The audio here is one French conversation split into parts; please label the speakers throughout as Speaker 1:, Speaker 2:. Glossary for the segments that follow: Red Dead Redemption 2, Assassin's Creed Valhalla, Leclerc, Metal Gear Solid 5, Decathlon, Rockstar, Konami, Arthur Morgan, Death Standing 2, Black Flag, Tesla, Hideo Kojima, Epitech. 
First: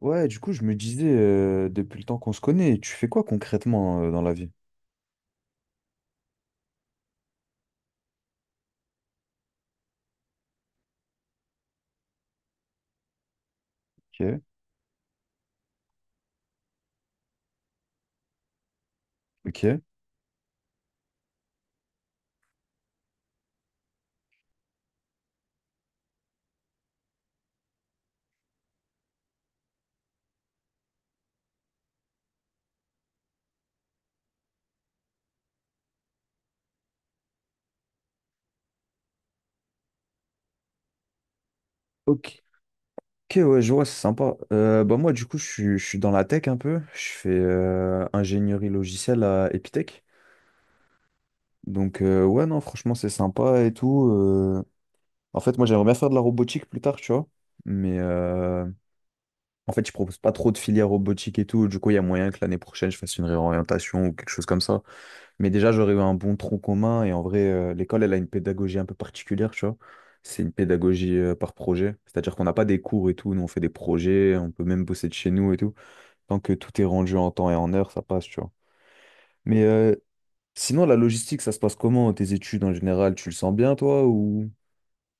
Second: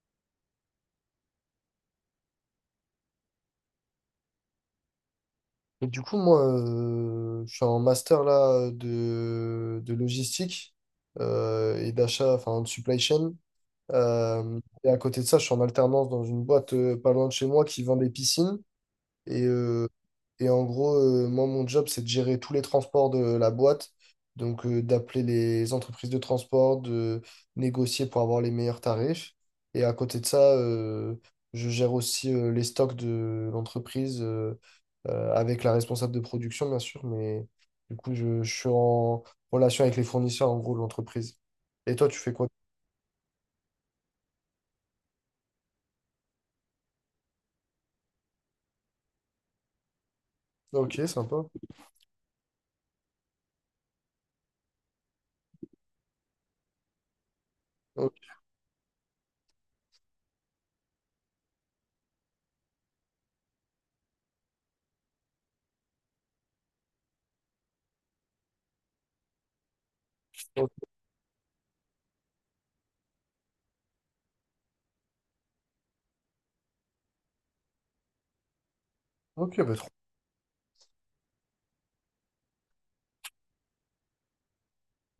Speaker 1: Ouais, du coup, je me disais, depuis le temps qu'on se connaît, tu fais quoi concrètement dans la vie?
Speaker 2: Et du coup, moi, je suis en master là de logistique et d'achat, enfin de supply chain.
Speaker 1: Ok,
Speaker 2: Et à côté de ça, je suis en alternance dans une boîte pas loin de chez moi qui vend des piscines. Et,
Speaker 1: ok.
Speaker 2: euh, et en gros, moi, mon job, c'est de gérer tous les transports de la boîte. Donc, d'appeler les entreprises de transport, de négocier pour avoir les meilleurs tarifs. Et à côté de ça, je gère aussi les stocks de l'entreprise avec la responsable de production, bien sûr. Mais du coup, je suis en relation avec les fournisseurs, en gros, de l'entreprise. Et toi, tu fais
Speaker 1: Ok,
Speaker 2: quoi?
Speaker 1: ok, ouais, je vois, c'est sympa. Bah moi, du coup, je suis dans la tech un peu. Je fais ingénierie logicielle à Epitech.
Speaker 2: Ok, sympa.
Speaker 1: Donc, ouais, non, franchement, c'est sympa et tout. En fait, moi, j'aimerais bien faire de la robotique plus tard, tu vois. Mais
Speaker 2: Ok,
Speaker 1: en fait, je propose pas trop de filière robotique et tout. Du coup, il y a moyen que l'année prochaine, je fasse une réorientation ou quelque chose comme ça. Mais déjà, j'aurais eu un bon tronc commun. Et en vrai, l'école, elle a une pédagogie un peu particulière, tu vois. C'est une
Speaker 2: ok,
Speaker 1: pédagogie par projet. C'est-à-dire qu'on n'a pas des cours et tout. Nous, on fait des projets. On peut même bosser de chez nous et tout. Tant que tout est rendu en temps et en heure, ça passe, tu vois.
Speaker 2: ok,
Speaker 1: Mais
Speaker 2: bah, trop.
Speaker 1: sinon, la logistique, ça se passe comment? Tes études en général, tu le sens bien, toi, ou…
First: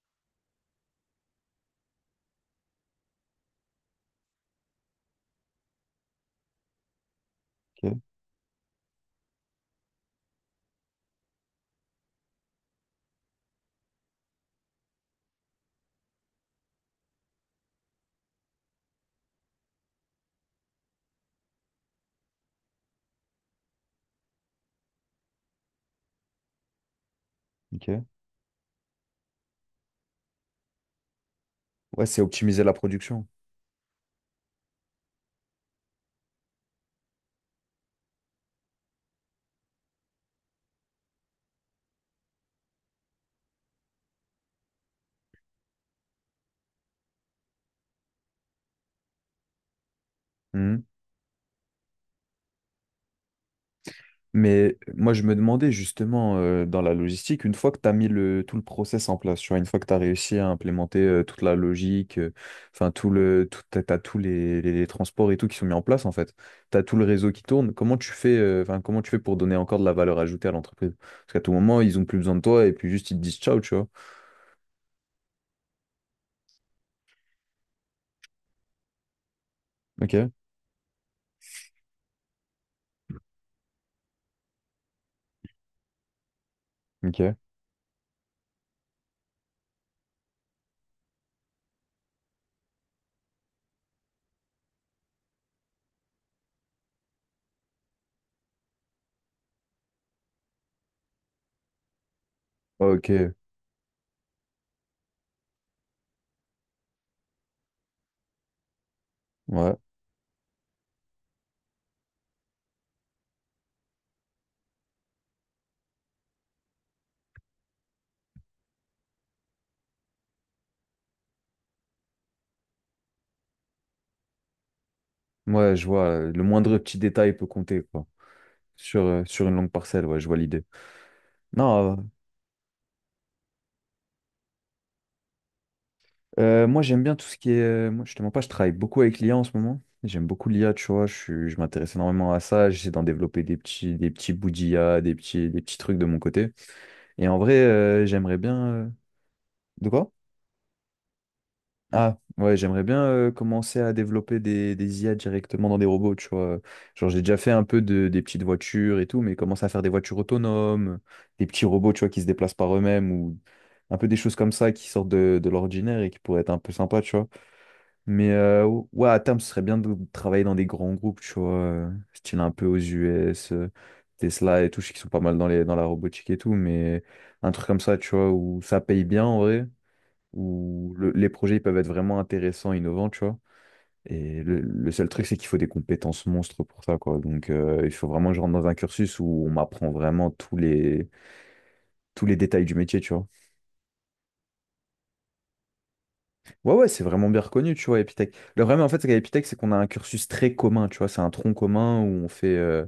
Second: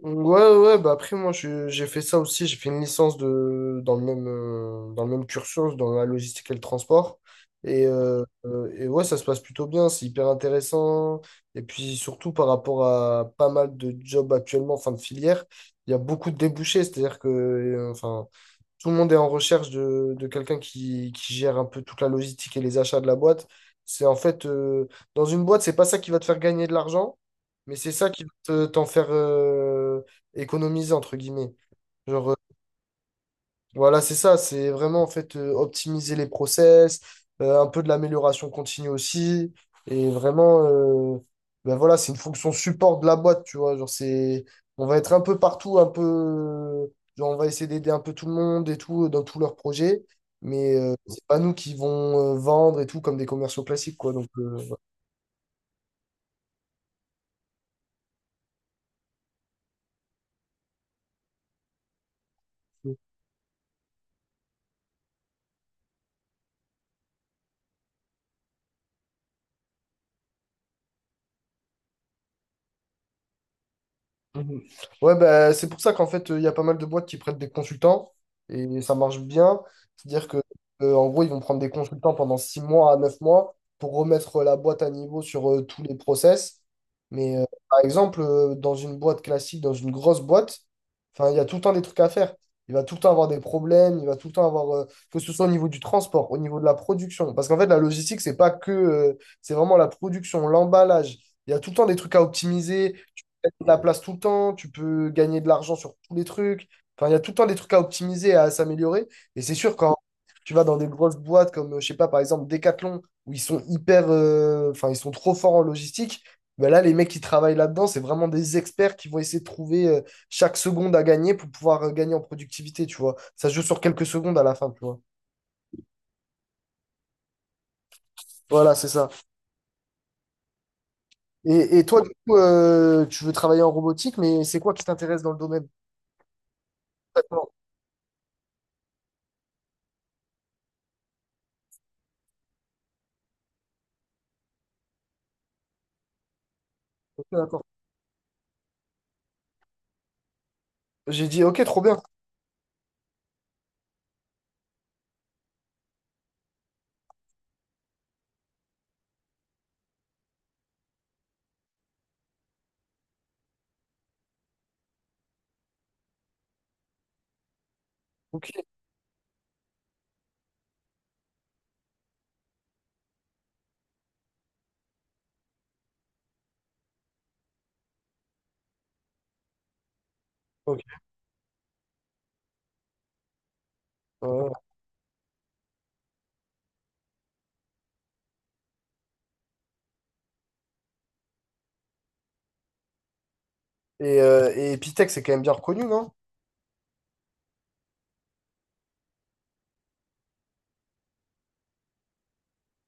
Speaker 2: Ouais, ouais, bah après, moi, j'ai fait ça aussi. J'ai fait une licence de, dans le même cursus, dans la logistique et le transport. Et, ok.
Speaker 1: Ok,
Speaker 2: Et ouais, ça se passe plutôt bien. C'est hyper intéressant. Et puis, surtout par rapport à pas mal de jobs actuellement, enfin de filière, il y a beaucoup de débouchés. C'est-à-dire que, enfin, tout le monde est en recherche de quelqu'un qui gère un peu toute la logistique et les achats de la boîte. C'est en fait, dans une boîte, c'est pas ça qui va te faire gagner de l'argent, mais c'est
Speaker 1: ok.
Speaker 2: ça qui va t'en faire économiser, entre guillemets.
Speaker 1: Ouais, c'est
Speaker 2: Genre,
Speaker 1: optimiser la production.
Speaker 2: voilà, c'est ça, c'est vraiment en fait optimiser les process, un peu de l'amélioration continue aussi, et vraiment, ben voilà, c'est une fonction support de la boîte, tu vois, genre c'est, on va être un peu partout, un peu, genre on va essayer d'aider un peu tout le monde et tout dans tous leurs projets, mais
Speaker 1: Mmh.
Speaker 2: c'est pas nous qui vont vendre et tout comme des commerciaux classiques, quoi, donc
Speaker 1: Mais
Speaker 2: voilà.
Speaker 1: moi, je me demandais justement dans la logistique, une fois que tu as mis tout le process en place, tu vois, une fois que tu as réussi à implémenter toute la logique, enfin, tout le, tout, t'as, t'as tous les transports et tout qui sont mis en place, en fait, tu as tout le réseau qui tourne, comment tu fais, enfin, comment tu fais pour donner encore de la valeur ajoutée à l'entreprise? Parce qu'à tout moment, ils ont plus besoin de toi et puis juste ils te disent ciao, tu vois.
Speaker 2: Mhm. Ouais, bah, c'est pour ça qu'en fait, il y a pas mal de boîtes qui prêtent des consultants et ça marche bien.
Speaker 1: Ok,
Speaker 2: C'est-à-dire que, en gros, ils vont prendre des consultants pendant 6 mois à 9 mois pour remettre la boîte à niveau sur tous les process.
Speaker 1: ok,
Speaker 2: Mais par exemple, dans une boîte classique, dans une grosse boîte, enfin, il y a tout le temps des trucs à faire. Il va tout le temps avoir des problèmes, il va tout le temps avoir, que ce soit au niveau du transport, au niveau de la production. Parce qu'en fait, la logistique, c'est pas que, c'est vraiment la production, l'emballage. Il y a tout le temps des trucs à optimiser
Speaker 1: ok,
Speaker 2: de la place tout le temps, tu peux gagner de l'argent sur tous les trucs. Enfin, il y a tout le temps des trucs à optimiser, et à s'améliorer. Et c'est
Speaker 1: ouais,
Speaker 2: sûr, quand tu vas dans des grosses boîtes comme, je sais pas, par exemple, Decathlon, où ils sont hyper, enfin, ils sont trop forts en logistique, ben là, les mecs qui travaillent là-dedans, c'est vraiment des experts qui vont essayer de trouver chaque seconde à gagner pour pouvoir gagner en productivité, tu vois. Ça se joue sur quelques secondes à la fin, tu vois.
Speaker 1: ouais, je vois, le moindre petit détail peut compter, quoi,
Speaker 2: Voilà, c'est
Speaker 1: sur,
Speaker 2: ça.
Speaker 1: sur une longue parcelle, ouais, je vois l'idée.
Speaker 2: Et
Speaker 1: Non,
Speaker 2: toi, du coup, tu veux travailler en robotique, mais c'est quoi qui t'intéresse dans le domaine?
Speaker 1: Moi, j'aime bien tout ce qui
Speaker 2: D'accord,
Speaker 1: est. Moi, je te mens pas, je travaille beaucoup avec l'IA en ce moment. J'aime beaucoup l'IA, tu vois. Je m'intéresse énormément à ça. J'essaie d'en développer des petits bouts d'IA, des petits trucs de mon côté.
Speaker 2: ok,
Speaker 1: Et en vrai,
Speaker 2: d'accord.
Speaker 1: j'aimerais bien. De quoi?
Speaker 2: J'ai dit, ok, trop bien.
Speaker 1: Ah, ouais, j'aimerais bien commencer à développer des IA directement dans des robots, tu vois. Genre, j'ai déjà fait un peu des petites voitures et tout, mais commencer à faire des voitures autonomes, des petits robots, tu vois, qui se déplacent par eux-mêmes ou un peu des choses comme ça qui sortent de l'ordinaire et qui pourraient être un peu sympas, tu vois. Mais
Speaker 2: Ok.
Speaker 1: ouais, à terme, ce serait bien de travailler dans des grands groupes, tu vois, style un peu aux US, Tesla et tout, je sais qu'ils sont pas mal dans dans la robotique et tout, mais un truc comme ça, tu vois, où ça paye bien en vrai,
Speaker 2: Ok.
Speaker 1: où les projets ils peuvent être vraiment intéressants, innovants, tu vois. Et
Speaker 2: Ouais.
Speaker 1: le seul truc, c'est qu'il faut des compétences monstres pour ça, quoi. Donc, il faut vraiment que je rentre dans un cursus où on m'apprend vraiment tous les détails du métier, tu vois.
Speaker 2: Et Epitech, c'est quand même bien reconnu, non?
Speaker 1: Ouais, ouais, c'est vraiment bien reconnu, tu vois, Epitech. Le problème, en fait, c'est qu'à Epitech, c'est qu'on a un cursus très commun, tu vois, c'est un tronc commun où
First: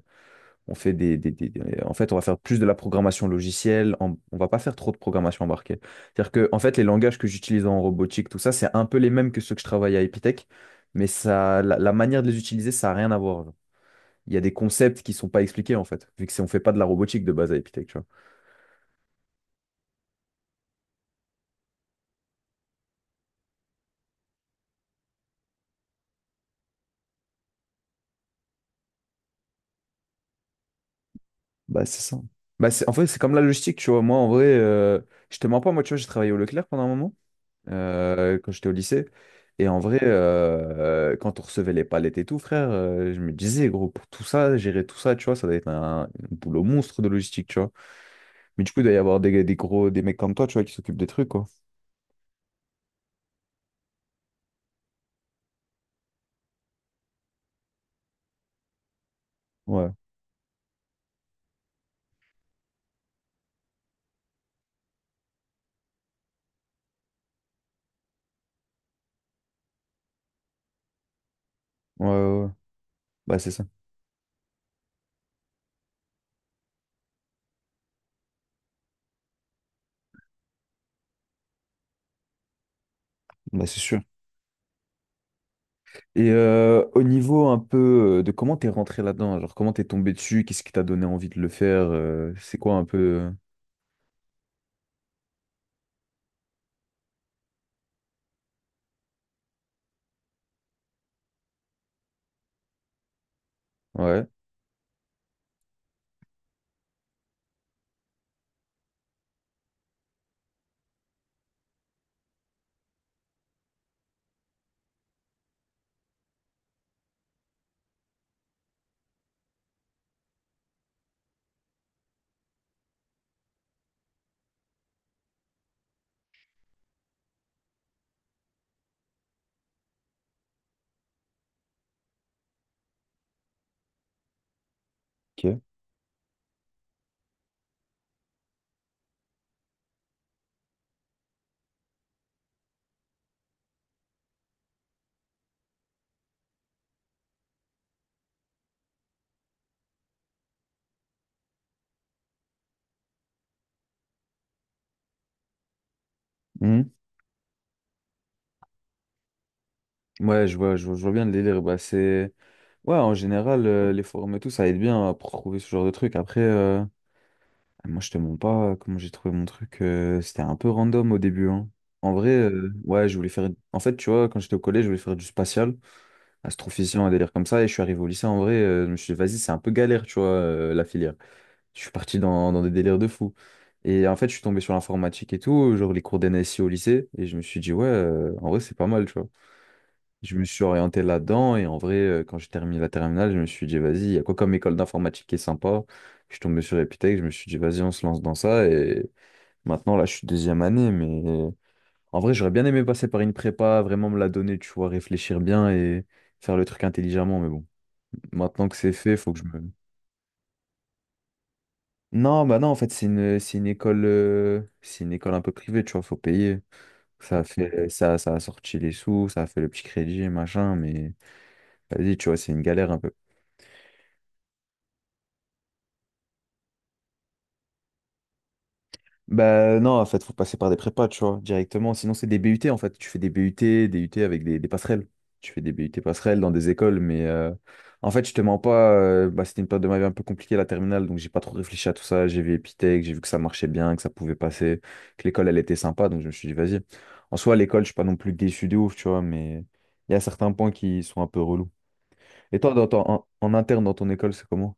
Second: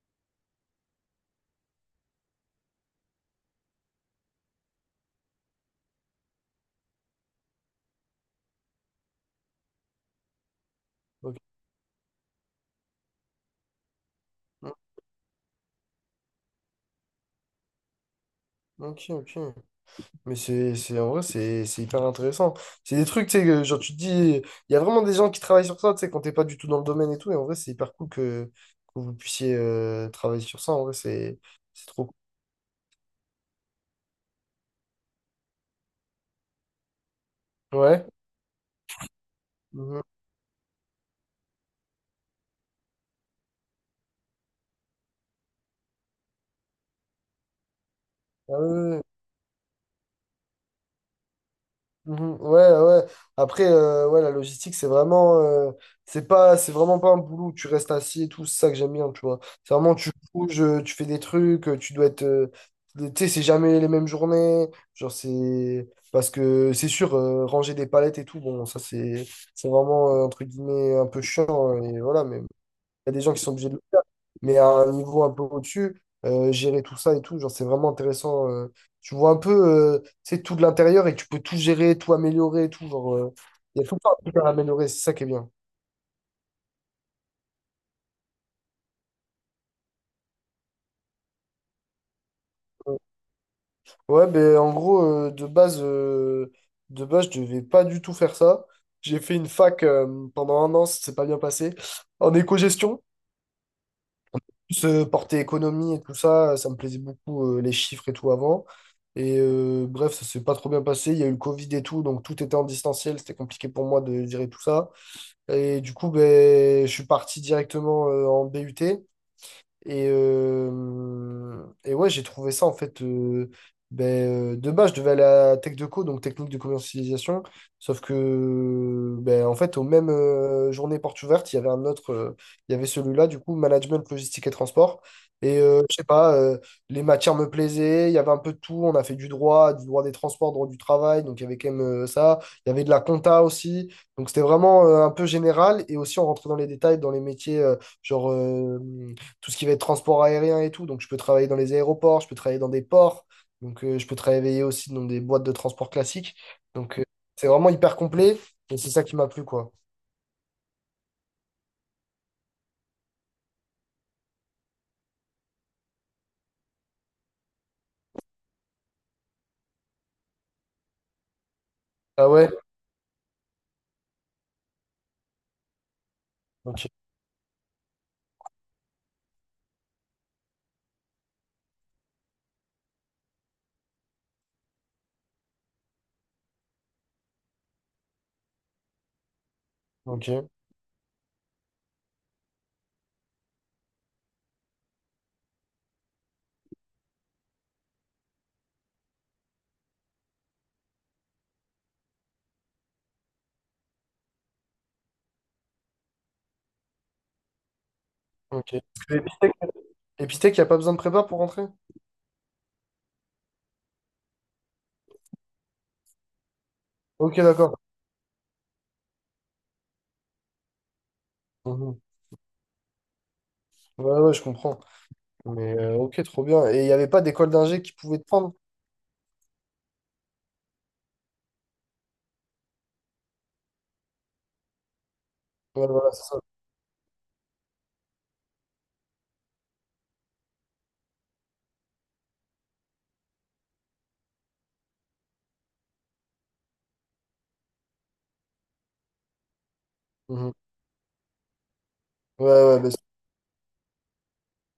Speaker 1: on fait En fait, on va faire plus de la programmation logicielle, on va pas faire trop de programmation embarquée. C'est-à-dire que, en fait, les langages que j'utilise en robotique, tout ça, c'est un peu les mêmes que ceux que je travaille à Epitech, mais
Speaker 2: Ok,
Speaker 1: ça, la manière de les utiliser, ça a rien à voir. Il y a des concepts qui sont pas expliqués, en fait, vu que on fait pas de la robotique de base à Epitech, tu vois.
Speaker 2: ok, ok. Mais c'est, en vrai, c'est hyper intéressant. C'est des trucs, tu sais, que, genre, tu te dis, il y a vraiment des gens qui travaillent sur ça, tu sais, quand t'es pas du tout dans le domaine et tout. Et en vrai, c'est hyper cool que vous puissiez travailler sur ça. En vrai, c'est
Speaker 1: Bah,
Speaker 2: c'est
Speaker 1: c'est
Speaker 2: trop
Speaker 1: ça. Bah, c'est, en fait, c'est comme la logistique, tu vois. Moi, en vrai, je te mens pas, moi, tu vois, j'ai travaillé au Leclerc pendant un moment,
Speaker 2: cool. Ouais.
Speaker 1: quand j'étais au lycée. Et en vrai,
Speaker 2: Mhm.
Speaker 1: quand on recevait les palettes et tout, frère, je me disais, gros, pour tout ça, gérer tout ça, tu vois, ça doit être un boulot monstre de logistique, tu vois.
Speaker 2: Ah
Speaker 1: Mais
Speaker 2: ouais,
Speaker 1: du coup, il
Speaker 2: ouais,
Speaker 1: doit y
Speaker 2: ouais.
Speaker 1: avoir des mecs comme toi, tu vois, qui s'occupent des trucs, quoi.
Speaker 2: Mhm. Ouais, ouais, ouais. Après, ouais, la logistique, c'est vraiment, c'est pas, c'est vraiment pas un boulot où tu restes assis et tout. C'est ça que j'aime bien, tu vois. C'est
Speaker 1: Ouais,
Speaker 2: vraiment, tu bouges, tu fais des trucs, tu dois être, tu sais, c'est jamais les mêmes journées. Genre, c'est parce que c'est sûr, ranger des palettes et tout. Bon, ça, c'est vraiment, entre guillemets, un peu chiant, hein. Et
Speaker 1: ouais,
Speaker 2: voilà, mais
Speaker 1: ouais, ouais.
Speaker 2: y a des gens
Speaker 1: Bah,
Speaker 2: qui
Speaker 1: c'est
Speaker 2: sont
Speaker 1: ça.
Speaker 2: obligés de le faire. Mais à un niveau un peu au-dessus, gérer tout ça et tout, genre, c'est vraiment intéressant. Tu vois un peu, c'est tout de l'intérieur et tu peux tout gérer, tout améliorer, et tout. Genre,
Speaker 1: Bah, c'est
Speaker 2: il y a tout
Speaker 1: sûr.
Speaker 2: le temps un truc à améliorer, c'est ça qui est bien.
Speaker 1: Et au niveau un peu de comment t'es rentré là-dedans, genre comment t'es tombé dessus, qu'est-ce qui t'a donné envie de le faire, c'est quoi un peu…
Speaker 2: Ouais, ben en gros, de base, je devais pas du tout faire ça. J'ai fait une fac pendant un an, ça s'est pas bien passé, en éco-gestion.
Speaker 1: Ouais,
Speaker 2: Ce porté économie et tout ça, ça me plaisait beaucoup, les chiffres et tout avant. Bref, ça s'est pas trop bien passé. Il y a eu le Covid et tout, donc tout était en distanciel. C'était compliqué pour moi de gérer tout ça. Et du coup, ben, je suis parti directement en BUT. Et ouais, j'ai trouvé ça en fait. Ben, de base, je devais aller à Tech de co donc technique de commercialisation. Sauf que, ben, en fait, aux mêmes journées portes ouvertes, il y avait un autre. Il y avait celui-là, du coup, management, logistique et transport.
Speaker 1: ok.
Speaker 2: Je sais pas, les matières me plaisaient, il y avait un peu de tout. On a fait du droit des transports, droit du travail, donc il y avait quand même ça. Il y avait de la compta aussi. Donc c'était vraiment un peu général. Et aussi, on rentrait dans les détails, dans les métiers, genre. euh, tout ce qui va être transport aérien et tout. Donc, je peux travailler dans les aéroports, je peux travailler dans des ports, donc je peux travailler aussi dans des boîtes de transport classiques.
Speaker 1: Mhm.
Speaker 2: Donc, c'est vraiment hyper complet et c'est ça qui m'a plu, quoi.
Speaker 1: Ouais, je vois, je vois, je vois bien le délire. Bah, c'est… Ouais, en général, les forums et tout, ça aide bien à trouver ce genre de truc. Après, moi, je te mens pas comment j'ai trouvé mon truc. C'était un peu random au début, hein. En
Speaker 2: Ah
Speaker 1: vrai,
Speaker 2: ouais?
Speaker 1: ouais, je voulais faire. En fait, tu vois, quand j'étais au collège, je voulais faire du spatial,
Speaker 2: Ok,
Speaker 1: astrophysicien, un délire comme ça. Et je suis arrivé au lycée, en vrai, je me suis dit, vas-y, c'est un peu galère, tu vois, la filière. Je suis parti dans des délires de fou. Et en fait, je suis tombé sur l'informatique et tout, genre les cours d'NSI au lycée. Et je me suis dit, ouais, en vrai, c'est pas mal, tu vois. Je me
Speaker 2: ok,
Speaker 1: suis orienté là-dedans et en vrai, quand j'ai terminé la terminale, je me suis dit, vas-y, il y a quoi comme école d'informatique qui est sympa? Je suis tombé sur Epitech, je me suis dit, vas-y, on se lance dans ça. Et maintenant, là, je suis deuxième année, mais en vrai, j'aurais bien aimé passer par une prépa, vraiment me la donner, tu vois, réfléchir bien et faire le truc intelligemment. Mais bon, maintenant
Speaker 2: ok.
Speaker 1: que c'est
Speaker 2: Parce que
Speaker 1: fait, faut que je
Speaker 2: Epitech,
Speaker 1: me…
Speaker 2: Epitech, il n'y a pas besoin de prépa pour rentrer?
Speaker 1: Non, bah non, en fait, c'est une école un peu privée, tu vois, faut payer.
Speaker 2: Ok,
Speaker 1: Ça a
Speaker 2: d'accord.
Speaker 1: fait, ça a sorti les sous, ça a fait le petit crédit, machin, mais
Speaker 2: Mhm.
Speaker 1: vas-y, tu vois, c'est une galère un peu.
Speaker 2: Ouais, ouais, je comprends. Mais ok, trop bien. Et il n'y avait pas d'école d'ingé qui pouvait te prendre?
Speaker 1: Bah non, en fait, faut passer par des prépas, tu vois, directement. Sinon, c'est des BUT, en fait. Tu fais des BUT, des UT avec des passerelles. Tu fais des
Speaker 2: Ouais,
Speaker 1: BUT
Speaker 2: voilà, c'est
Speaker 1: passerelles
Speaker 2: ça.
Speaker 1: dans des écoles, mais en fait, je te mens pas, bah, c'était une période de ma vie un peu compliquée, la terminale, donc j'ai pas trop réfléchi à tout ça. J'ai vu Epitech, j'ai vu que ça marchait bien, que ça pouvait passer, que l'école, elle était sympa, donc je me suis dit, vas-y. En soi, à l'école, je suis pas non plus déçu de ouf, tu vois, mais il y a certains
Speaker 2: Mhm.
Speaker 1: points qui sont un peu relous.
Speaker 2: Ouais,
Speaker 1: Et toi,
Speaker 2: ouais,
Speaker 1: dans
Speaker 2: bah,
Speaker 1: en interne, dans ton école, c'est comment?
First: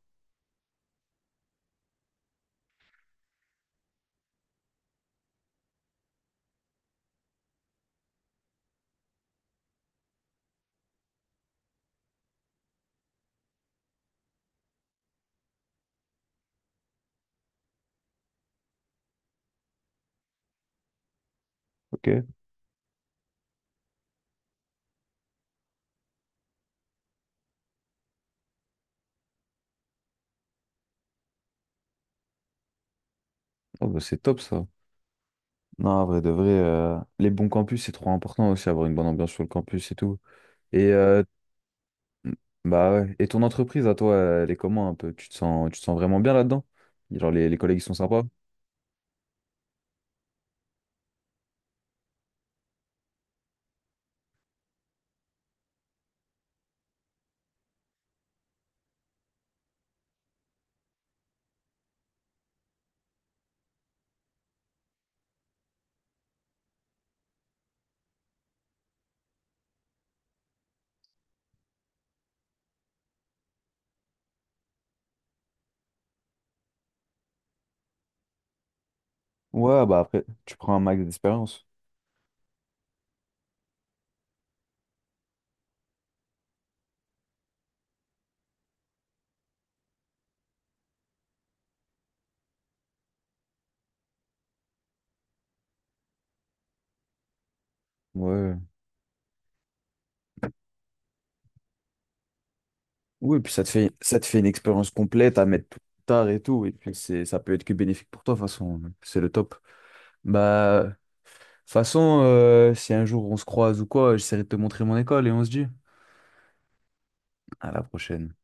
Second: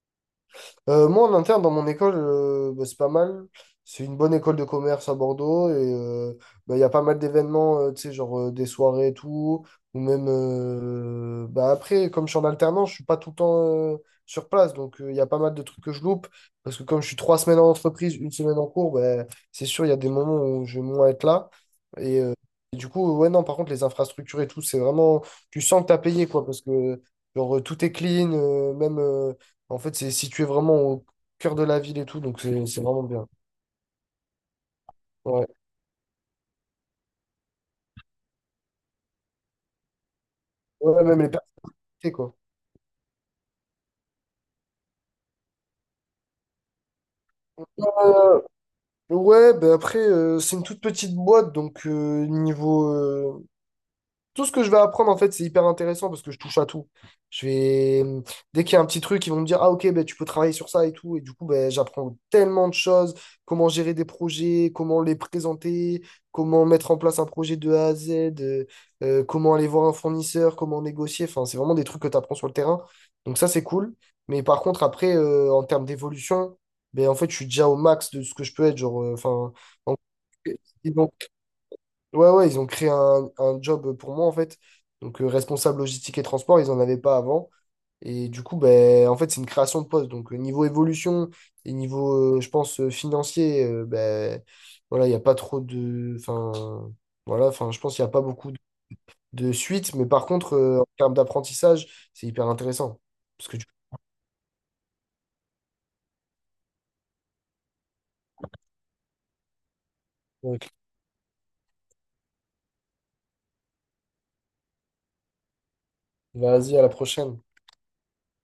Speaker 2: Moi, en interne, dans mon école, bah, c'est pas mal. C'est une bonne école de commerce à Bordeaux et bah, il y a pas mal d'événements, tu sais, genre des soirées et tout. Ou même, bah, après, comme je suis en alternance, je suis pas tout le temps sur place. Donc, il y a pas mal de trucs que je loupe. Parce que comme je suis trois semaines en entreprise, une semaine en cours, bah, c'est sûr, il y a des moments où je vais moins être là.
Speaker 1: Ok.
Speaker 2: Et, euh, et du coup, ouais, non, par contre, les infrastructures et tout, c'est vraiment, tu sens que t'as payé, quoi, parce que genre, tout est clean, même. En fait, c'est situé vraiment au cœur de la ville et tout, donc c'est vraiment bien.
Speaker 1: Oh, bah, c'est top, ça.
Speaker 2: Ouais.
Speaker 1: Non, en vrai de vrai, les bons campus, c'est trop important aussi, avoir une bonne ambiance sur le campus et tout. Et,
Speaker 2: Ouais, même les personnalités, quoi.
Speaker 1: bah ouais. Et ton entreprise, à toi, elle est comment un peu? Tu te sens vraiment bien là-dedans? Genre, les collègues, ils sont sympas?
Speaker 2: Ouais, bah après, c'est une toute petite boîte, donc tout ce que je vais apprendre, en fait, c'est hyper intéressant parce que je touche à tout. Je vais... hum, Dès qu'il y a un petit truc, ils vont me dire, ah ok, ben, tu peux travailler sur ça et tout. Et du coup, ben, j'apprends tellement de choses, comment gérer des projets, comment les présenter, comment mettre en place un projet de A à Z, euh, comment aller voir un fournisseur, comment négocier. Enfin, c'est vraiment des trucs que tu apprends sur le terrain. Donc ça, c'est cool. Mais par contre, après, en termes d'évolution, ben, en fait, je suis déjà au max de ce que je peux être. Genre,
Speaker 1: Ouais, bah après, tu prends un max
Speaker 2: en-
Speaker 1: d'expérience.
Speaker 2: Ouais, ouais, ils ont créé un job pour moi, en fait. Donc, responsable logistique et transport, ils n'en avaient pas avant. Et du coup, ben, en fait, c'est une création de poste. Donc, niveau évolution et niveau, je pense, financier, ben, voilà, il n'y a pas trop de. Enfin, voilà, enfin, je pense qu'il n'y a pas beaucoup
Speaker 1: Ouais.
Speaker 2: de suite. Mais par contre, en termes d'apprentissage, c'est hyper intéressant.
Speaker 1: Oui,
Speaker 2: Parce
Speaker 1: puis
Speaker 2: que tu.
Speaker 1: ça te fait une expérience complète à mettre plus tard et tout. Et puis, c'est, ça peut être que bénéfique pour toi, de toute façon. C'est le top. Bah, de toute façon, si un jour on se croise ou quoi, j'essaierai de te montrer mon école et on se dit
Speaker 2: Vas-y, à la prochaine.
Speaker 1: à la prochaine.